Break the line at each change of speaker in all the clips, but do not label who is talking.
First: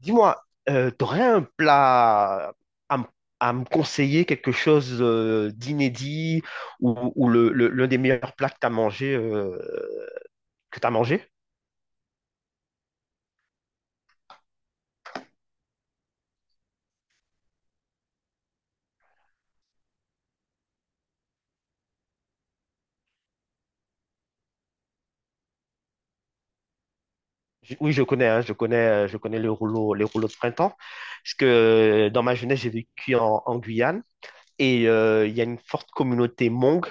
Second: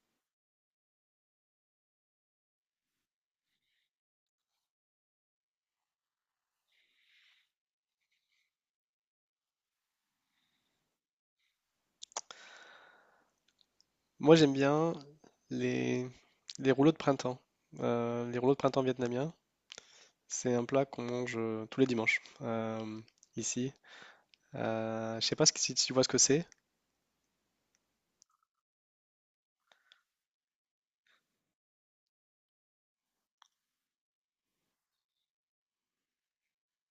Dis-moi, t'aurais un plat à, m- à me conseiller, quelque chose d'inédit l'un des meilleurs plats que t'as mangé, que t'as mangé?
Moi, j'aime bien les, les rouleaux de printemps. Les rouleaux de printemps vietnamiens, c'est un plat qu'on mange tous les dimanches ici. Je sais pas si tu vois ce que c'est.
Oui, je connais, hein, je connais les rouleaux de printemps, parce que dans ma jeunesse, j'ai vécu en Guyane et il y a une forte communauté Hmong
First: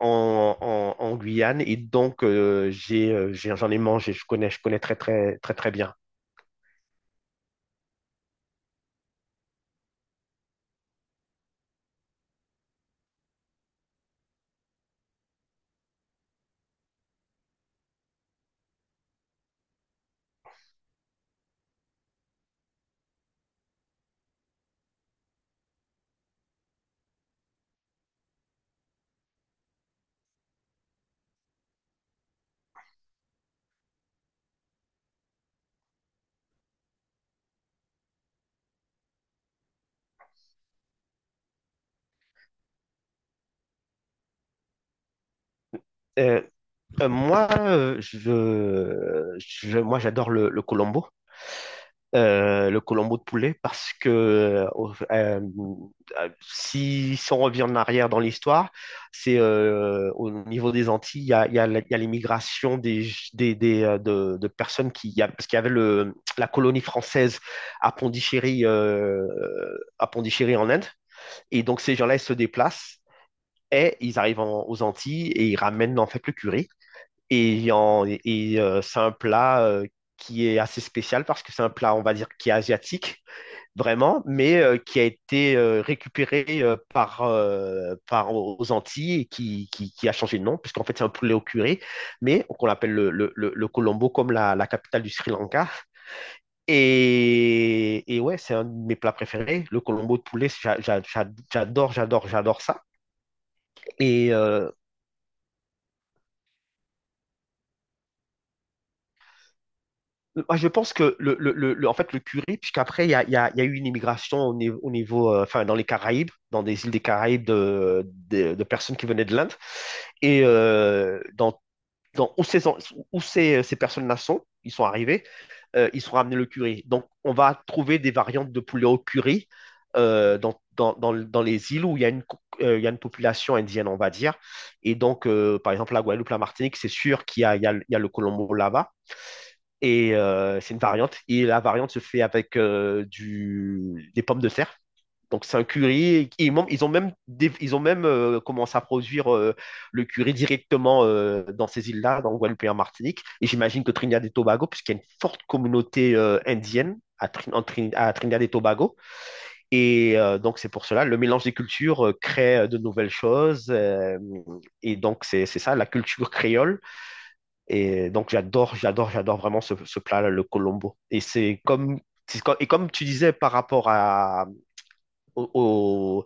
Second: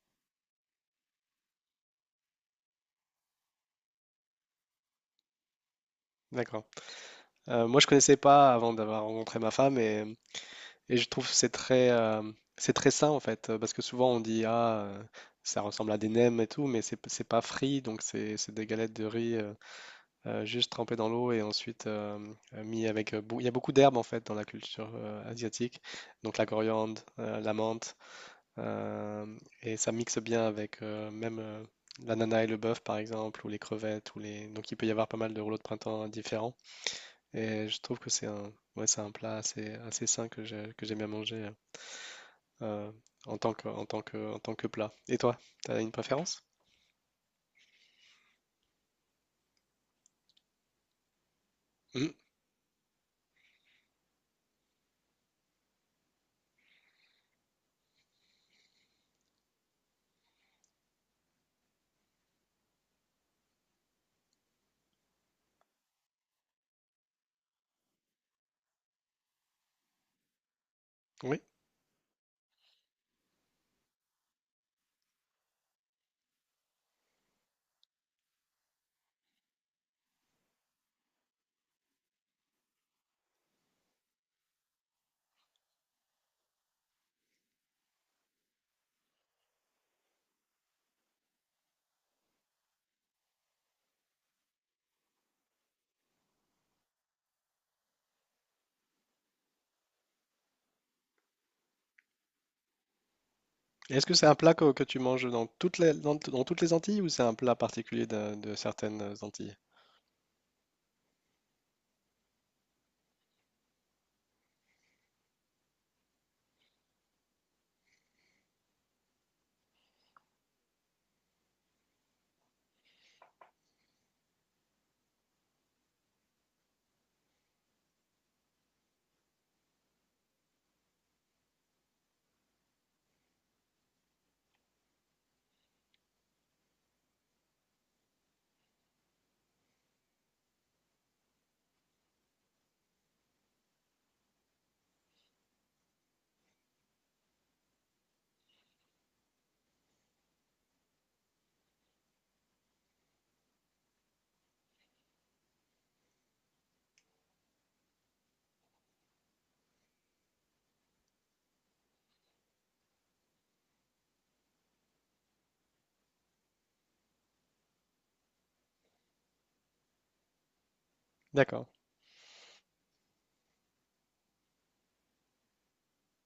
en Guyane, et donc j'en ai mangé, je connais très très très très bien.
D'accord. Moi, je connaissais pas avant d'avoir rencontré ma femme et je trouve que c'est très sain en fait, parce que souvent on dit ça ressemble à des nems et tout, mais c'est pas frit, donc c'est des galettes de riz. Juste trempé dans l'eau et ensuite mis avec. Il y a beaucoup d'herbes en fait dans la culture asiatique, donc la coriandre, la menthe, euh, et ça mixe bien avec même l'ananas et le bœuf par exemple, ou les crevettes, ou les. Donc il peut y avoir pas mal de rouleaux de printemps différents. Et je trouve que ouais, c'est un plat assez, assez sain que j'aime bien manger euh, en tant que, en tant que, en tant que plat. Et toi, t'as une
Euh,
préférence?
Moi, moi, j'adore le colombo,
Mhm.
le colombo de poulet, parce que si on revient en arrière dans l'histoire, c'est au niveau des Antilles, il y a l'immigration de personnes qui, parce qu'il y avait la colonie française à Pondichéry, à Pondichéry en Inde,
Oui.
et donc ces gens-là, ils se déplacent. Et ils arrivent aux Antilles et ils ramènent en fait le curry. C'est un plat qui est assez spécial parce que c'est un plat, on va dire, qui est asiatique, vraiment, mais qui a été récupéré par aux Antilles, et qui a changé de nom, puisqu'en fait, c'est un poulet au curry, mais qu'on l'appelle le Colombo, comme la capitale du Sri Lanka. Et ouais, c'est un de mes plats préférés, le Colombo de poulet, j'adore, j'adore, j'adore ça.
Est-ce que c'est un
Et
plat
euh,
que tu manges dans dans toutes les Antilles ou c'est un plat particulier de certaines Antilles?
Moi, je pense que en fait, le curry, puisqu'après, il y a eu une immigration au niveau, enfin, dans les Caraïbes, dans des îles des Caraïbes de personnes qui venaient de l'Inde. Et dans, dans Où ces personnes-là sont, ils sont arrivés, ils sont ramenés le curry. Donc, on va trouver des variantes de poulet au curry dans les îles où il y a une population indienne, on va dire. Et donc, par exemple, la Guadeloupe, la Martinique, c'est sûr qu'il y a le colombo là, et c'est une variante. Et la variante se fait avec des pommes de terre. Donc c'est un curry. Ils ont même commencé à produire le curry directement dans ces îles-là, dans Guadeloupe et en Martinique. Et j'imagine que Trinidad et Tobago, puisqu'il y a une forte communauté indienne à Trinidad et Tobago. Donc c'est pour cela, le mélange des cultures crée de nouvelles choses. Et donc c'est ça, la culture créole, et donc, j'adore, j'adore, j'adore vraiment ce plat-là, le colombo. Et c'est
D'accord.
comme, c'est co- et Comme tu disais par rapport au, au,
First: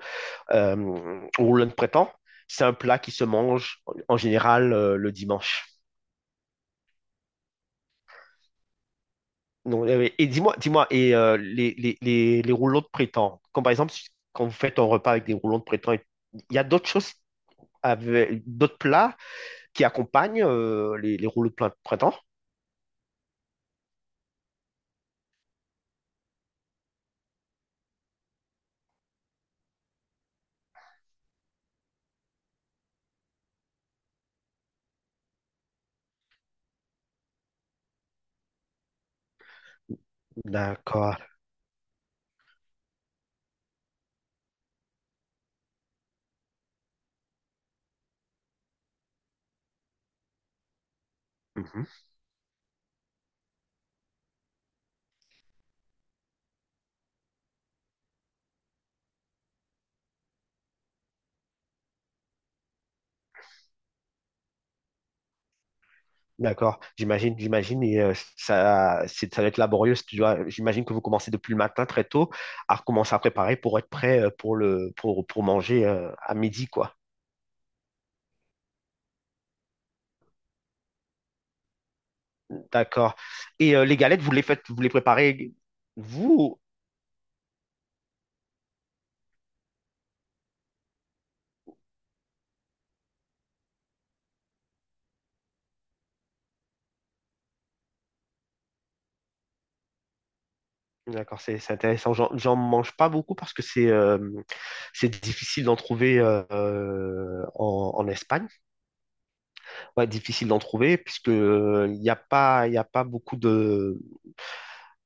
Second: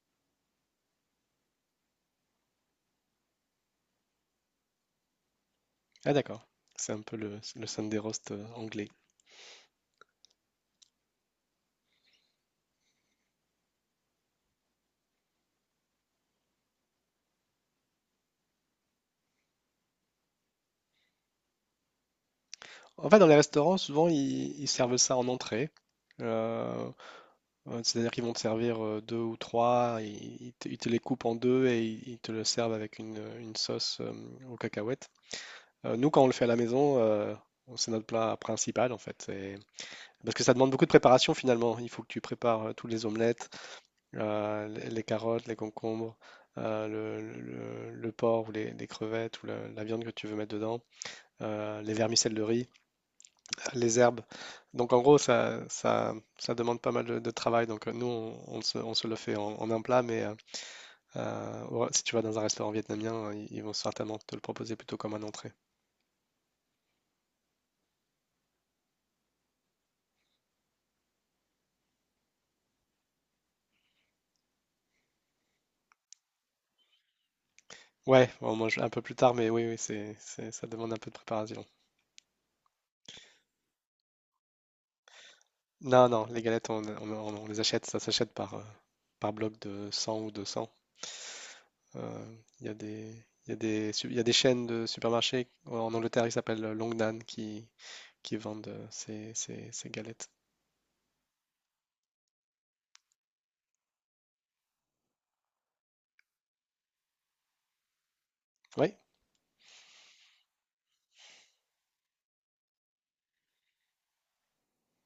au rouleau de printemps, c'est un plat qui se mange en général le dimanche.
Ah d'accord. C'est un peu le Sunday roast anglais.
Donc, et dis-moi, les rouleaux de printemps, comme par exemple, quand vous faites un repas avec des rouleaux de printemps, il y a d'autres choses, d'autres plats qui accompagnent les rouleaux de printemps?
En fait, dans les restaurants, souvent, ils servent ça en entrée. Euh, C'est-à-dire qu'ils vont te servir deux ou trois, ils, ils te les coupent en deux et ils te le servent avec une sauce aux cacahuètes. Nous, quand on le fait à la maison, c'est notre plat principal en fait. Et- Parce que ça demande beaucoup de
D'accord.
préparation finalement. Il faut que tu prépares toutes les omelettes, les carottes, les concombres, le porc ou les crevettes ou la viande que tu veux mettre dedans,
Mhm.
les vermicelles de riz, les herbes. Donc en gros, ça demande pas mal de travail. Donc nous, on se le fait en, en un plat, mais si tu vas dans un restaurant vietnamien, ils vont certainement te le proposer plutôt comme un entrée.
D'accord, j'imagine, j'imagine, et ça, ça va être laborieux. Si Tu dois- J'imagine que vous commencez depuis le matin très tôt à recommencer à préparer pour être prêt pour pour manger à midi, quoi.
Ouais, on mange un peu plus tard, mais oui, oui, ça demande un peu de préparation.
D'accord. Et les galettes, vous les préparez
Non, non, les
vous?
galettes, on les achète, ça s'achète par, par bloc de 100 ou 200. Euh, Il y a des, il y a des, il y a des chaînes de supermarchés en Angleterre qui s'appellent Longnan qui vendent ces, ces galettes.
D'accord, c'est intéressant. J'en mange pas beaucoup parce que c'est difficile d'en trouver en Espagne.
Oui,
Ouais, difficile d'en trouver puisque il n'y a pas, y a pas beaucoup de,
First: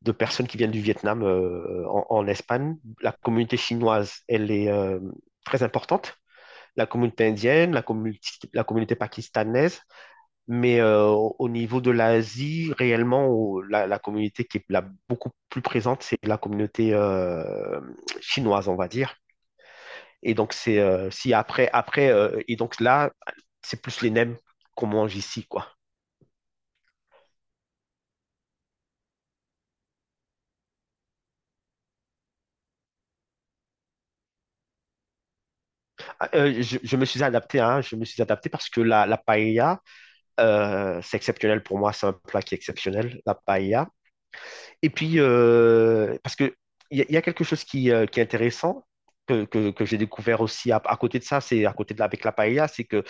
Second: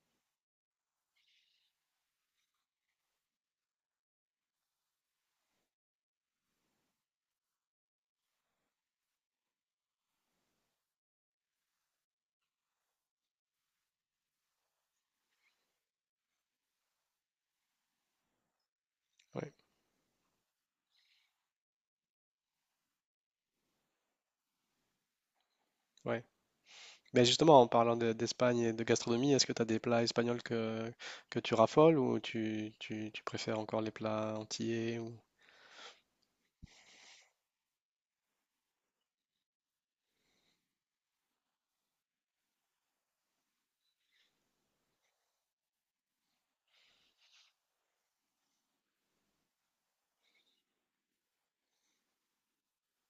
de personnes qui viennent du Vietnam en Espagne. La communauté chinoise, elle est très importante. La communauté indienne, la communauté pakistanaise, mais au niveau de l'Asie, réellement, la communauté qui est beaucoup plus présente, c'est la communauté chinoise, on va dire.
oui,
Et donc, c'est si après, après et donc là, c'est plus les nems qu'on mange ici, quoi.
oui. Mais justement, en parlant d'Espagne et de gastronomie, est-ce que tu as des plats espagnols que tu raffoles ou tu, tu préfères encore les plats antillais ou...
Ah, je me suis adapté, hein, je me suis adapté, parce que la paella, c'est exceptionnel pour moi, c'est un plat qui est exceptionnel, la paella. Et puis, parce que il y, a y a quelque chose qui est intéressant, que j'ai découvert aussi à côté de ça, c'est à côté de la, avec la paella, c'est que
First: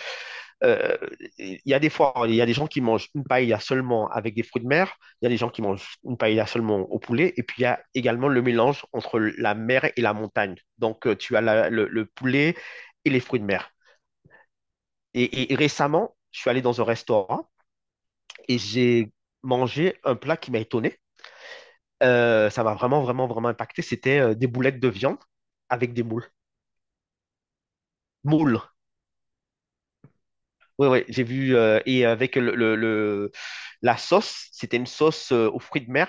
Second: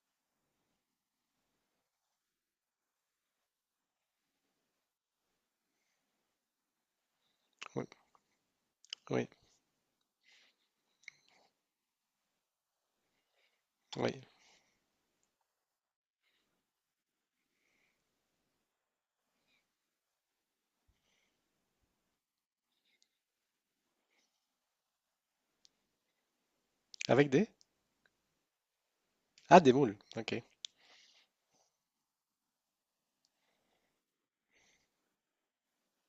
euh, il y a des fois, il y a des gens qui mangent une paella seulement avec des fruits de mer, il y a des gens qui mangent une paella seulement au poulet, et puis il y a
Oui,
également le mélange entre
oui,
la mer et la montagne. Donc, tu as le poulet et les fruits de mer.
oui.
Et récemment, je suis allé dans un restaurant, et j'ai mangé un plat qui m'a étonné. Ça m'a vraiment, vraiment, vraiment impacté. C'était des boulettes de viande avec des moules.
Avec des?
Moules.
Ah, des moules, ok.
Oui, oui, j'ai vu. Et avec la sauce, c'était une sauce aux fruits de mer,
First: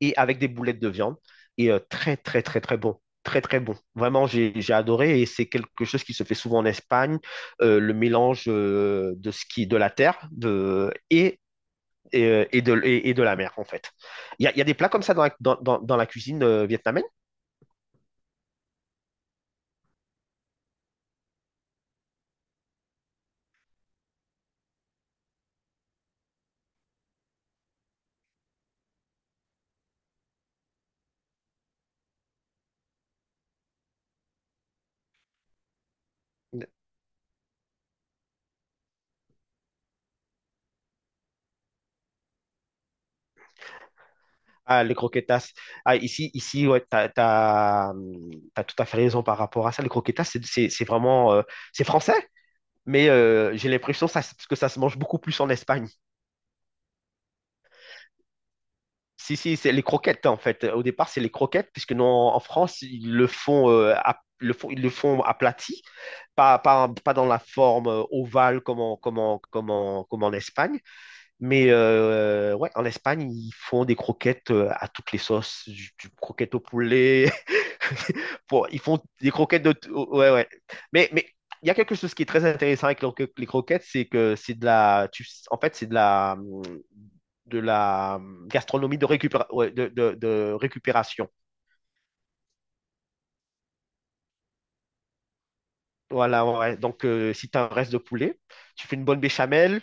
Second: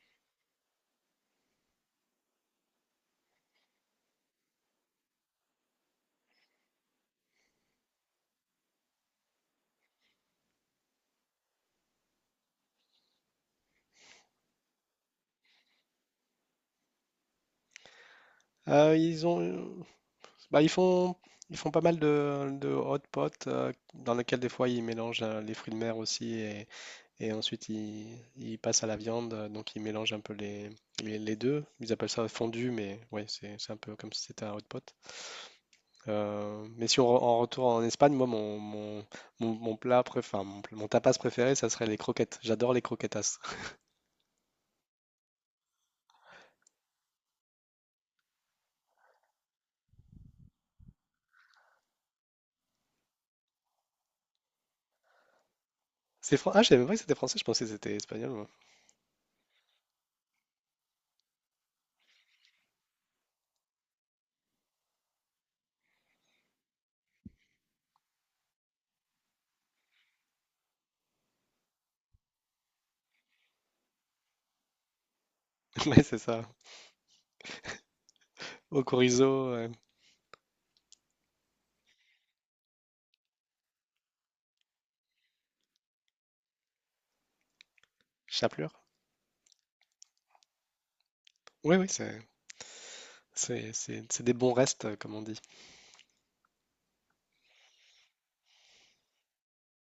et avec des boulettes de viande. Très, très, très, très bon. Très, très bon. Vraiment, j'ai adoré. Et c'est quelque chose qui se fait souvent en Espagne, le mélange de la terre de, et de, et de la mer, en fait. Il y a des plats comme ça dans la cuisine vietnamienne?
Ils ont, bah, ils font pas mal de hot pot dans lesquels des fois ils mélangent les fruits de mer aussi. Et ensuite, ils il passent à la viande, donc ils mélangent un peu les deux. Ils appellent ça fondu, mais ouais, c'est un peu comme si c'était un hot pot. Mais si on re- en retourne en Espagne, moi, mon plat préféré, enfin, mon, mon tapas préféré, ça serait les croquettes. J'adore les croquetas.
Ah, les croquetas. Ah, ici ouais, tout à fait raison par rapport à ça. Les croquetas, c'est vraiment, c'est français, mais j'ai l'impression que ça se mange beaucoup plus en Espagne.
C'est Ah, je savais même pas que c'était français, je pensais que c'était espagnol. Moi.
Si, si, c'est les croquettes, en fait. Au départ, c'est les croquettes, puisque non, en France, ils le font aplati. Pas dans la forme ovale, comme en Espagne, mais ouais, en Espagne, ils font des croquettes à toutes les sauces, du,
Ouais,
du
c'est ça.
croquette au poulet, ils
Au
font des
chorizo,
croquettes de. Ouais, ouais. Mais il y a quelque chose qui est très intéressant avec les croquettes, c'est que c'est de la. En fait, c'est de la de la
chapelure.
gastronomie de, ouais, de récupération.
Oui, oui, c'est- c'est des bons restes, comme on dit.
Voilà, ouais. Ouais. Donc, si tu as un reste de poulet, tu fais une bonne béchamel,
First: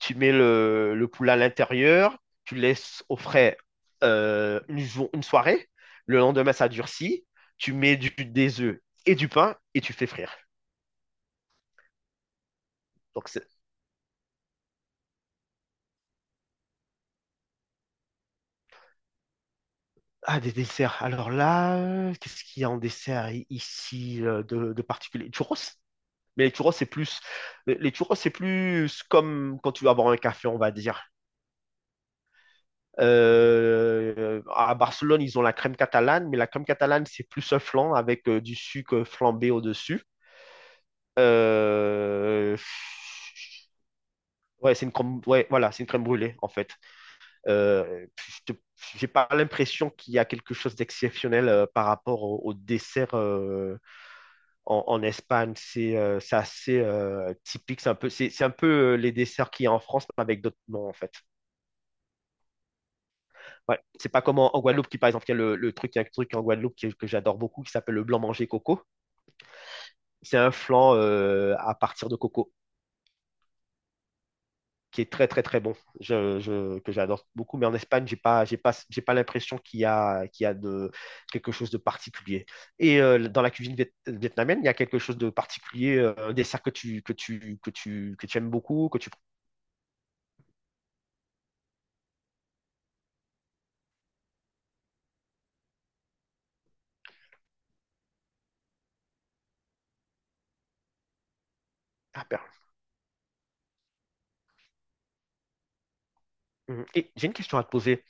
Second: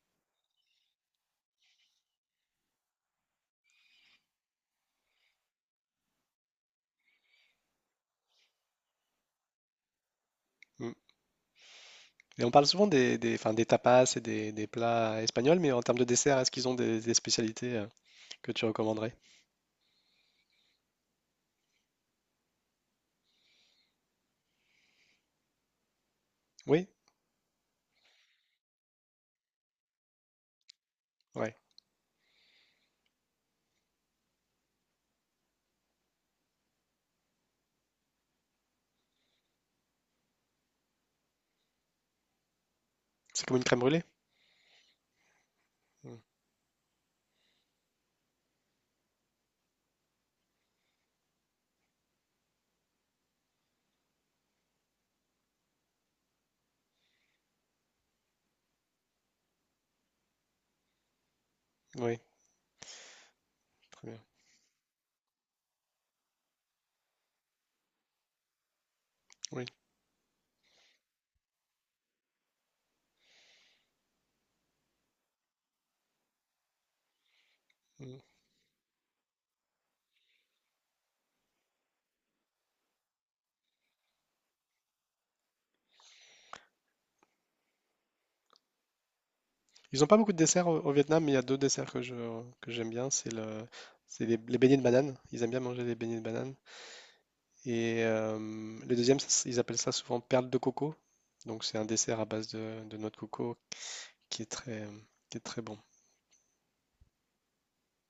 tu mets le poulet à l'intérieur, tu laisses au frais une soirée. Le lendemain, ça durcit. Tu mets des œufs et du pain et tu fais frire.
Mm. Et on parle souvent
Donc,
des,
c'est.
enfin, des tapas et des plats espagnols, mais en termes de dessert, est-ce qu'ils ont des spécialités que tu recommanderais?
Ah, des desserts. Alors là, qu'est-ce qu'il y a en dessert ici de particulier? Churros? Mais les churros, c'est
Oui,
plus. Les churros, c'est plus comme quand tu vas boire un café, on va dire.
ouais.
À Barcelone, ils ont la crème catalane, mais la crème catalane, c'est plus un flan avec du sucre flambé au-dessus. Euh,
C'est comme une crème brûlée?
ouais, c'est une crème, ouais, voilà, c'est une crème
Mm.
brûlée, en fait. Euh, je te- j'ai pas l'impression qu'il y a quelque chose d'exceptionnel par rapport au dessert en Espagne. C'est assez typique. C'est un peu les desserts qu'il y a en France, mais avec d'autres noms, en fait.
Oui,
Ouais.
très
C'est
bien.
pas comme en Guadeloupe, qui par exemple, il y a un truc en Guadeloupe que j'adore beaucoup qui s'appelle le blanc manger coco.
Oui.
C'est un flan à partir de coco qui est très très très bon, que j'adore beaucoup. Mais en Espagne, j'ai
Mm.
pas, j'ai pas, j'ai pas l'impression qu'il y a quelque chose de particulier. Dans la cuisine vietnamienne, il y a quelque chose de particulier, un dessert que tu aimes beaucoup, que tu.
Ils n'ont pas beaucoup de desserts au, au Vietnam, mais il y a deux desserts que j'aime bien. C'est le, c'est les beignets de banane. Ils aiment bien manger les beignets de banane. Et le deuxième, ça, ils appellent ça souvent perles de coco. Donc c'est un dessert à
Ah,
base
perle.
de noix de coco qui est très, qui est très bon.
Mhm. Et j'ai une question à te poser.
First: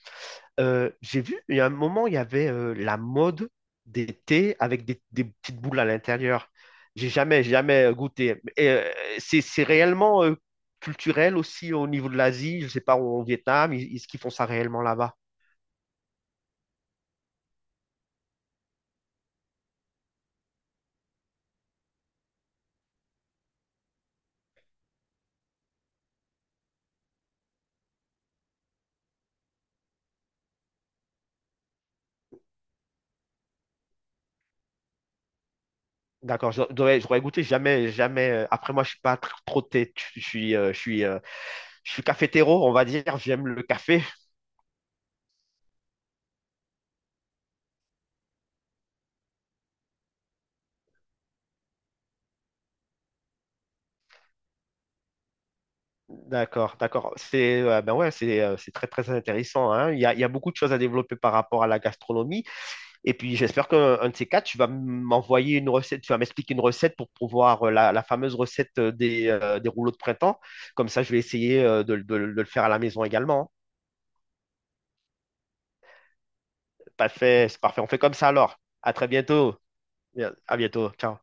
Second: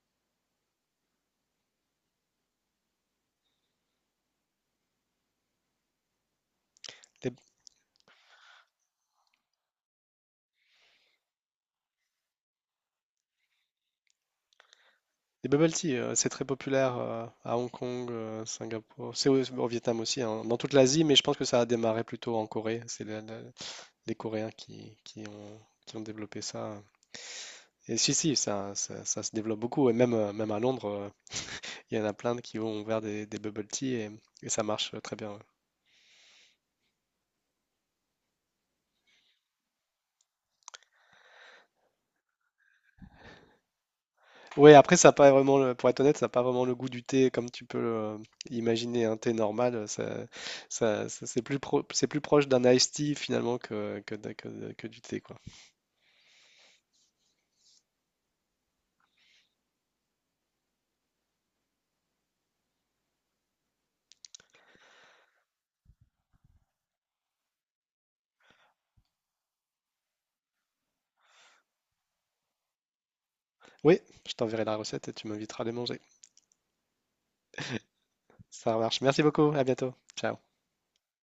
J'ai vu, il y a un moment, il y avait la mode des thés avec des petites boules à l'intérieur. J'ai jamais, jamais goûté. C'est réellement culturel aussi au niveau de l'Asie. Je sais pas, au Vietnam, est-ce qu'ils font ça réellement là-bas?
Des bubble tea, c'est très populaire à Hong Kong, Singapour, c'est au, au Vietnam aussi, hein, dans toute l'Asie, mais je pense que ça a démarré plutôt en Corée. C'est les Coréens qui ont développé ça. Et si, si, ça se développe beaucoup. Et même, même à Londres, il y en a plein qui ont ouvert des bubble tea et ça marche très bien. Ouais.
D'accord, j'aurais goûté jamais, jamais. Après, moi, je suis pas trop thé. Je suis cafétéro, on va dire. J'aime le café.
Oui, après, ça n'a pas vraiment, pour être honnête, ça n'a pas vraiment le goût du thé comme tu peux imaginer un thé normal. Ça, c'est plus c'est plus proche d'un iced tea finalement que, que du thé, quoi.
D'accord, d'accord. C'est Ben ouais, c'est très très intéressant, hein. Il y a beaucoup de choses à développer par rapport à la gastronomie. Et puis j'espère qu'un de ces quatre, tu vas m'envoyer une recette, tu vas m'expliquer une recette pour pouvoir la fameuse recette des rouleaux de printemps. Comme ça, je vais essayer de le faire à la maison également.
Oui, je t'enverrai la recette et tu m'inviteras à les manger.
Parfait, c'est parfait. On fait comme ça alors.
Ça
À
marche.
très
Merci beaucoup.
bientôt.
À bientôt. Ciao.
À bientôt. Ciao.